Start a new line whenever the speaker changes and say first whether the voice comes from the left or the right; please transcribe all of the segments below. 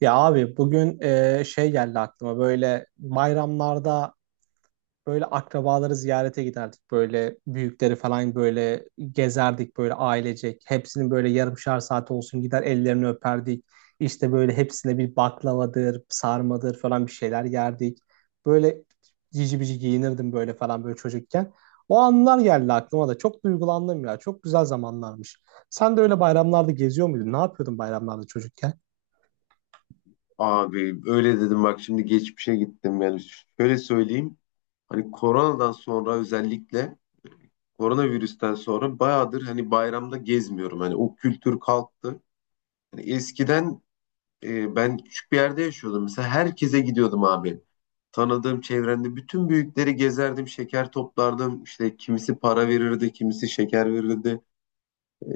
right: Ya abi bugün şey geldi aklıma böyle bayramlarda böyle akrabaları ziyarete giderdik böyle büyükleri falan böyle gezerdik böyle ailecek hepsinin böyle yarımşar saat olsun gider ellerini öperdik işte böyle hepsine bir baklavadır sarmadır falan bir şeyler yerdik böyle cici bici giyinirdim böyle falan böyle çocukken o anlar geldi aklıma da çok duygulandım ya çok güzel zamanlarmış. Sen de öyle bayramlarda geziyor muydun, ne yapıyordun bayramlarda çocukken?
left: Abi öyle dedim, bak şimdi geçmişe gittim. Yani şöyle söyleyeyim, hani koronadan sonra özellikle, koronavirüsten sonra bayağıdır hani bayramda gezmiyorum, hani o kültür kalktı. Hani eskiden ben küçük bir yerde yaşıyordum, mesela herkese gidiyordum abi, tanıdığım çevrende bütün büyükleri gezerdim, şeker toplardım, işte kimisi para verirdi, kimisi şeker verirdi. E,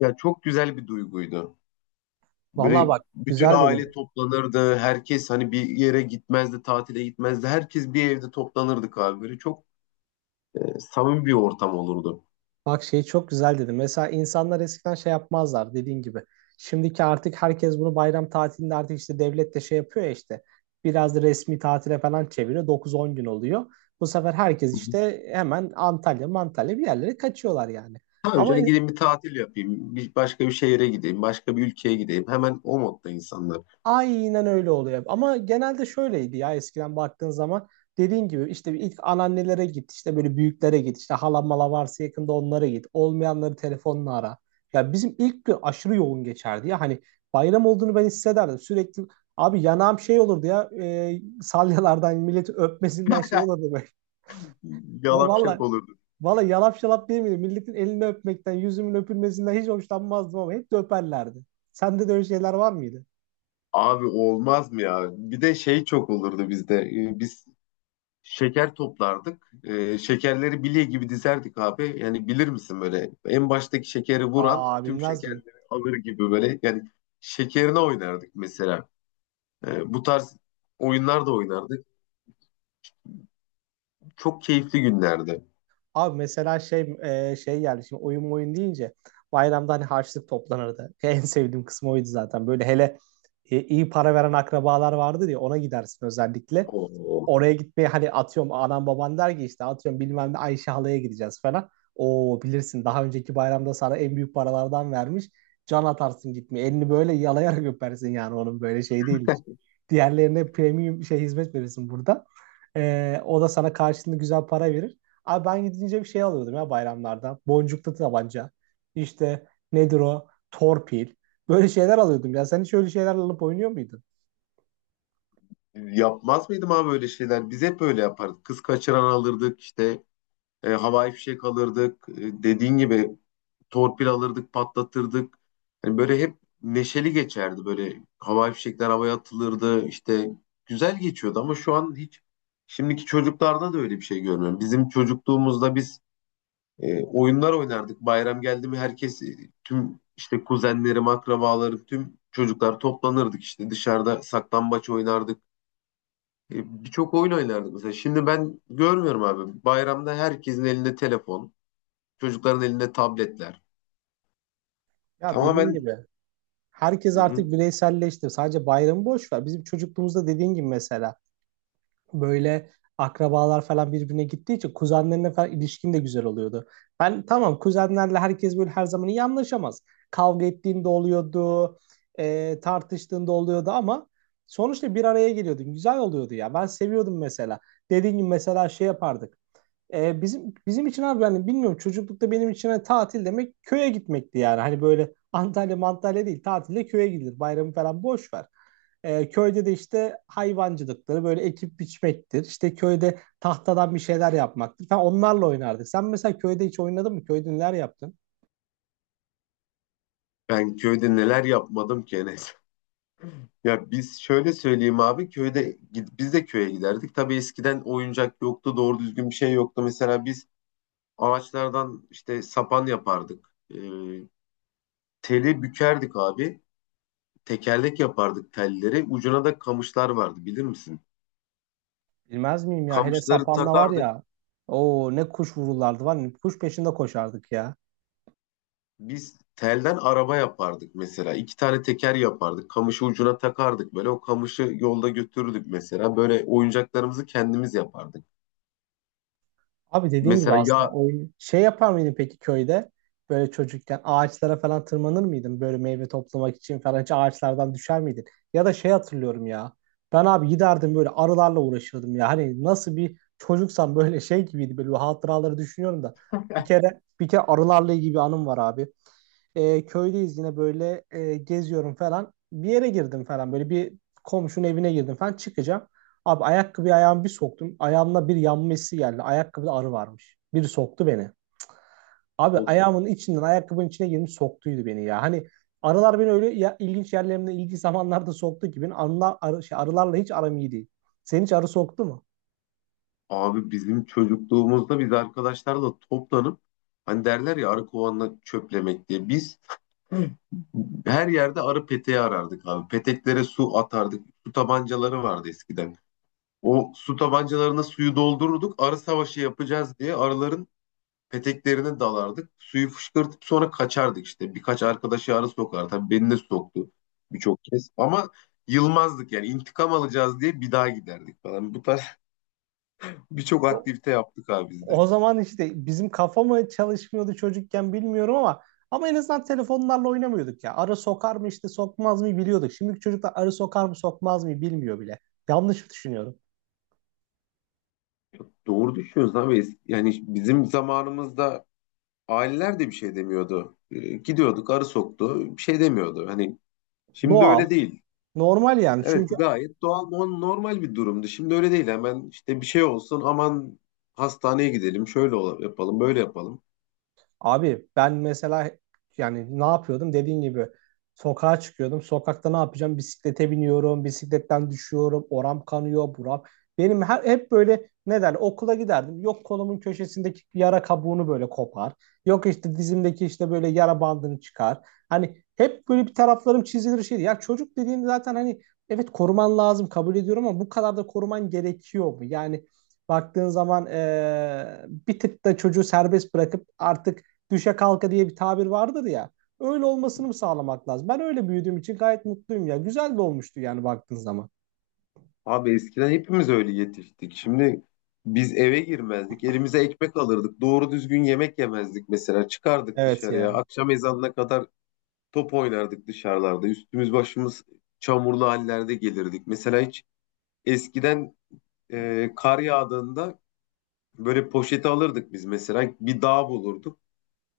left: Ya, çok güzel bir duyguydu.
right: Vallahi
left: Böyle
right: bak
left: bütün
right: güzel
left: aile
right: dedin.
left: toplanırdı. Herkes hani bir yere gitmezdi, tatile gitmezdi. Herkes bir evde toplanırdık abi. Böyle çok samimi bir ortam olurdu.
right: Bak şey çok güzel dedin. Mesela insanlar eskiden şey yapmazlar dediğin gibi. Şimdiki artık herkes bunu bayram tatilinde artık işte devlet de şey yapıyor ya işte. Biraz da resmi tatile falan çeviriyor. 9-10 gün oluyor. Bu sefer herkes
left: Hı hı.
right: işte hemen Antalya, Mantalya bir yerlere kaçıyorlar yani.
left: Ha
right: Ama
left: hocam, gideyim bir tatil yapayım. Başka bir şehire gideyim. Başka bir ülkeye gideyim. Hemen o modda insanlar.
right: aynen öyle oluyor. Ama genelde şöyleydi ya, eskiden baktığın zaman dediğin gibi işte bir ilk anneannelere git, işte böyle büyüklere git, işte halam mala varsa yakında onlara git, olmayanları telefonla ara. Ya bizim ilk gün aşırı yoğun geçerdi ya, hani bayram olduğunu ben hissederdim sürekli. Abi yanağım şey olurdu ya, salyalardan milleti öpmesinden şey olurdu böyle.
left: Yalap şap
right: Valla
left: olurdu.
right: valla, yalap şalap değil miydi? Milletin elini öpmekten yüzümün öpülmesinden hiç hoşlanmazdım ama hep de öperlerdi. Sende de öyle şeyler var mıydı?
left: Abi olmaz mı ya? Bir de şey çok olurdu bizde. Biz şeker toplardık. Şekerleri bilye gibi dizerdik abi. Yani bilir misin, böyle en baştaki şekeri vuran
right: Aa,
left: tüm
right: bilmez miyim?
left: şekerleri alır gibi, böyle yani şekerine oynardık mesela. Bu tarz oyunlar da oynardık. Çok keyifli günlerdi.
right: Abi mesela şey, şey geldi şimdi, oyun oyun deyince bayramda hani harçlık toplanırdı. En sevdiğim kısmı oydu zaten. Böyle hele iyi para veren akrabalar vardır ya, ona gidersin özellikle.
left: Oo.
right: Oraya gitmeye hani, atıyorum anam baban der ki işte, atıyorum bilmem ne Ayşe halaya gideceğiz falan. Oo, bilirsin daha önceki bayramda sana en büyük paralardan vermiş. Can atarsın gitmeye. Elini böyle yalayarak öpersin, yani onun böyle şey değildir. Diğerlerine premium şey hizmet verirsin burada. O da sana karşılığında güzel para verir. Abi ben gidince bir şey alıyordum ya bayramlarda. Boncuklu tabanca. İşte nedir o? Torpil. Böyle şeyler alıyordum ya. Sen hiç öyle şeyler alıp oynuyor muydun?
left: Yapmaz mıydım abi öyle şeyler? Biz hep öyle yapardık. Kız kaçıran alırdık, işte havai fişek alırdık. Dediğin gibi torpil alırdık, patlatırdık. Hani böyle hep neşeli geçerdi. Böyle havai fişekler havaya atılırdı. İşte güzel geçiyordu ama şu an hiç, şimdiki çocuklarda da öyle bir şey görmüyorum. Bizim çocukluğumuzda biz oyunlar oynardık. Bayram geldi mi herkes, tüm işte kuzenlerim, akrabalarım, tüm çocuklar toplanırdık, işte dışarıda saklambaç oynardık. Birçok oyun oynardık mesela. Şimdi ben görmüyorum abi. Bayramda herkesin elinde telefon, çocukların elinde tabletler.
right: Ya dediğin
left: Tamamen.
right: gibi herkes
left: Hı hı.
right: artık bireyselleşti. Sadece bayramı boş ver. Bizim çocukluğumuzda dediğin gibi mesela böyle akrabalar falan birbirine gittiği için kuzenlerine falan ilişkin de güzel oluyordu. Ben tamam, kuzenlerle herkes böyle her zaman iyi anlaşamaz. Kavga ettiğinde oluyordu, tartıştığında oluyordu ama sonuçta bir araya geliyordun. Güzel oluyordu ya. Ben seviyordum mesela. Dediğim gibi mesela şey yapardık. Bizim için abi, yani bilmiyorum, çocuklukta benim için hani tatil demek köye gitmekti yani. Hani böyle Antalya Mantalya değil, tatilde köye gidilir. Bayramı falan boş ver. Köyde de işte hayvancılıkları böyle, ekip biçmektir. İşte köyde tahtadan bir şeyler yapmaktır falan, onlarla oynardık. Sen mesela köyde hiç oynadın mı? Köyde neler yaptın?
left: Ben köyde neler yapmadım ki Enes. Ya biz şöyle söyleyeyim abi, köyde biz de köye giderdik. Tabii eskiden oyuncak yoktu, doğru düzgün bir şey yoktu. Mesela biz ağaçlardan işte sapan yapardık. Ee, Teli bükerdik abi. Tekerlek yapardık telleri. Ucuna da kamışlar vardı, bilir misin?
right: Bilmez miyim ya, hele
left: Kamışları
right: sapanla var
left: takardık.
right: ya. Oo, ne kuş vururlardı var ya, kuş peşinde koşardık ya.
left: Biz telden araba yapardık mesela. İki tane teker yapardık. Kamışı ucuna takardık böyle. O kamışı yolda götürürdük mesela. Böyle oyuncaklarımızı kendimiz yapardık.
right: Abi dediğin gibi
left: Mesela
right: aslında
left: yağ.
right: oyun şey yapar mıydın peki köyde? Böyle çocukken ağaçlara falan tırmanır mıydın? Böyle meyve toplamak için falan hiç ağaçlardan düşer miydin? Ya da şey hatırlıyorum ya. Ben abi giderdim böyle arılarla uğraşırdım ya. Hani nasıl bir çocuksam böyle şey gibiydi. Böyle hatıraları düşünüyorum da. Bir kere arılarla ilgili bir anım var abi. Köydeyiz yine, böyle geziyorum falan. Bir yere girdim falan, böyle bir komşunun evine girdim falan, çıkacağım. Abi ayakkabıyı, ayağımı bir soktum. Ayağımda bir yanma hissi geldi. Ayakkabıda arı varmış. Biri soktu beni. Abi
left: Of,
right: ayağımın içinden ayakkabının içine girmiş soktuydu beni ya. Hani arılar beni öyle ya, ilginç yerlerimde ilginç zamanlarda soktu ki, benim anla, arı, şey, arılarla hiç aram iyi değil. Senin hiç arı soktu mu?
left: abi bizim çocukluğumuzda biz arkadaşlarla toplanıp, hani derler ya arı kovanla çöplemek diye. Biz, hı, her yerde arı peteği arardık abi. Peteklere su atardık. Su tabancaları vardı eskiden. O su tabancalarına suyu doldururduk. Arı savaşı yapacağız diye arıların peteklerine dalardık. Suyu fışkırtıp sonra kaçardık işte. Birkaç arkadaşı arı sokar. Tabii beni de soktu birçok kez. Ama yılmazdık, yani intikam alacağız diye bir daha giderdik falan. Bu tarz birçok
right: Abi,
left: aktivite yaptık abi biz de.
right: o zaman işte bizim kafa mı çalışmıyordu çocukken bilmiyorum ama, ama en azından telefonlarla oynamıyorduk ya. Arı sokar mı işte sokmaz mı biliyorduk. Şimdiki çocuklar arı sokar mı sokmaz mı bilmiyor bile. Yanlış düşünüyorum.
left: Doğru düşünüyorsun abi. Yani bizim zamanımızda aileler de bir şey demiyordu. Gidiyorduk, arı soktu, bir şey demiyordu. Hani şimdi
right: Doğal,
left: öyle değil.
right: normal yani.
left: Evet
right: Çünkü.
left: gayet doğal, normal bir durumdu. Şimdi öyle değil. Hemen işte bir şey olsun, aman hastaneye gidelim, şöyle yapalım, böyle yapalım.
right: Abi ben mesela, yani ne yapıyordum dediğin gibi, sokağa çıkıyordum. Sokakta ne yapacağım? Bisiklete biniyorum, bisikletten düşüyorum, oram kanıyor, buram. Benim hep böyle, ne derler, okula giderdim. Yok kolumun köşesindeki yara kabuğunu böyle kopar. Yok işte dizimdeki işte böyle yara bandını çıkar. Hani hep böyle bir taraflarım çizilir şeydi. Ya çocuk dediğin zaten hani, evet koruman lazım kabul ediyorum ama bu kadar da koruman gerekiyor mu? Yani baktığın zaman bir tık da çocuğu serbest bırakıp artık düşe kalka diye bir tabir vardır ya. Öyle olmasını mı sağlamak lazım? Ben öyle büyüdüğüm için gayet mutluyum ya. Güzel de olmuştu yani baktığın zaman.
left: Abi eskiden hepimiz öyle yetiştik. Şimdi biz eve girmezdik. Elimize ekmek alırdık. Doğru düzgün yemek yemezdik mesela. Çıkardık
right: Evet
left: dışarıya.
right: ya.
left: Akşam ezanına kadar top oynardık dışarılarda. Üstümüz başımız çamurlu hallerde gelirdik. Mesela hiç, eskiden kar yağdığında böyle poşeti alırdık biz mesela. Bir dağ bulurduk.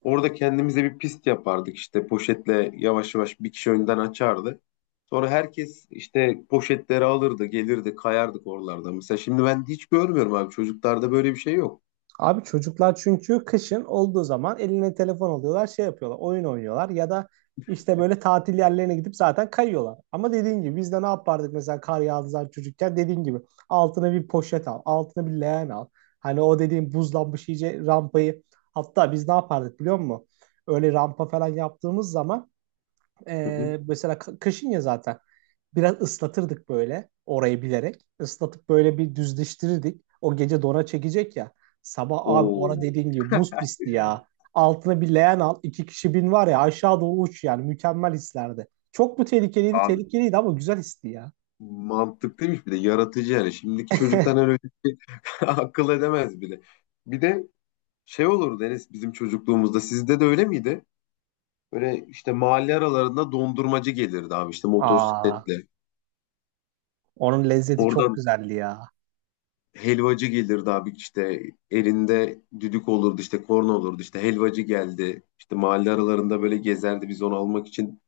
left: Orada kendimize bir pist yapardık, işte poşetle yavaş yavaş bir kişi önden açardı. Sonra herkes işte poşetleri alırdı, gelirdi, kayardık oralarda. Mesela şimdi ben hiç görmüyorum abi. Çocuklarda böyle bir şey yok.
right: Abi çocuklar çünkü, kışın olduğu zaman eline telefon alıyorlar, şey yapıyorlar, oyun oynuyorlar ya da işte böyle tatil yerlerine gidip zaten kayıyorlar. Ama dediğin gibi biz de ne yapardık mesela kar yağdığı zaman çocukken, dediğin gibi altına bir poşet al, altına bir leğen al. Hani o dediğim buzlanmış iyice rampayı, hatta biz ne yapardık biliyor musun? Öyle rampa falan yaptığımız zaman
left: Hı hı.
right: mesela kışın ya, zaten biraz ıslatırdık böyle orayı bilerek. Islatıp böyle bir düzleştirirdik. O gece dona çekecek ya. Sabah abi ona
left: Oo.
right: dediğin gibi buz pisti ya. Altına bir leğen al, iki kişi bin var ya, aşağı doğru uç yani. Mükemmel hislerdi. Çok mu tehlikeliydi?
left: Abi
right: Tehlikeliydi ama güzel histi ya.
left: mantıklıymış, bir de yaratıcı yani. Şimdiki çocuktan öyle bir şey akıl edemez bile. Bir de şey olurdu Enes, bizim çocukluğumuzda sizde de öyle miydi? Böyle işte mahalle aralarında dondurmacı gelirdi abi, işte
right: Aa,
left: motosikletle.
right: onun lezzeti çok
left: Oradan
right: güzeldi ya.
left: helvacı gelirdi abi, işte elinde düdük olurdu, işte korna olurdu, işte helvacı geldi. İşte mahalle aralarında böyle gezerdi, biz onu almak için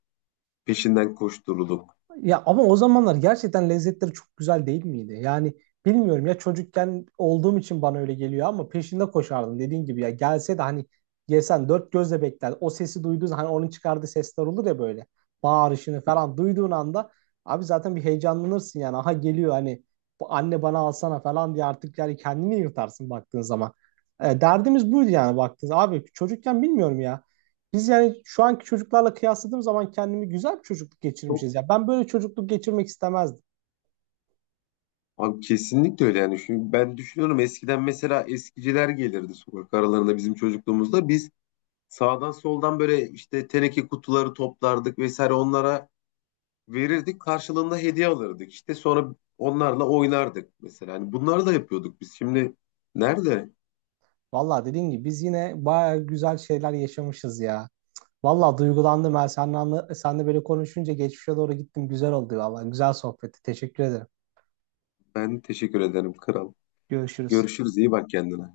left: peşinden koştururduk.
right: Ya ama o zamanlar gerçekten lezzetleri çok güzel değil miydi? Yani bilmiyorum ya, çocukken olduğum için bana öyle geliyor ama peşinde koşardım dediğin gibi ya, gelse de hani yesen, dört gözle bekler. O sesi duyduğun, hani onun çıkardığı sesler olur ya böyle, bağırışını falan duyduğun anda abi zaten bir heyecanlanırsın, yani aha geliyor hani bu, anne bana alsana falan diye artık, yani kendini yırtarsın baktığın zaman. Derdimiz buydu yani, baktığınız abi çocukken bilmiyorum ya. Biz yani şu anki çocuklarla kıyasladığım zaman kendimi, güzel bir çocukluk
left: Çok.
right: geçirmişiz. Ya ben böyle çocukluk geçirmek istemezdim.
left: Abi kesinlikle öyle yani. Şimdi ben düşünüyorum, eskiden mesela eskiciler gelirdi sokak aralarında bizim çocukluğumuzda. Biz sağdan soldan böyle işte teneke kutuları toplardık vesaire, onlara verirdik. Karşılığında hediye alırdık. İşte sonra onlarla oynardık mesela. Yani bunları da yapıyorduk biz. Şimdi nerede?
right: Vallahi dediğim gibi biz yine bayağı güzel şeyler yaşamışız ya. Vallahi duygulandım ben seninle, seninle böyle konuşunca geçmişe doğru gittim. Güzel oldu vallahi. Güzel sohbetti. Teşekkür ederim.
left: Ben teşekkür ederim kral.
right: Görüşürüz.
left: Görüşürüz. İyi bak kendine.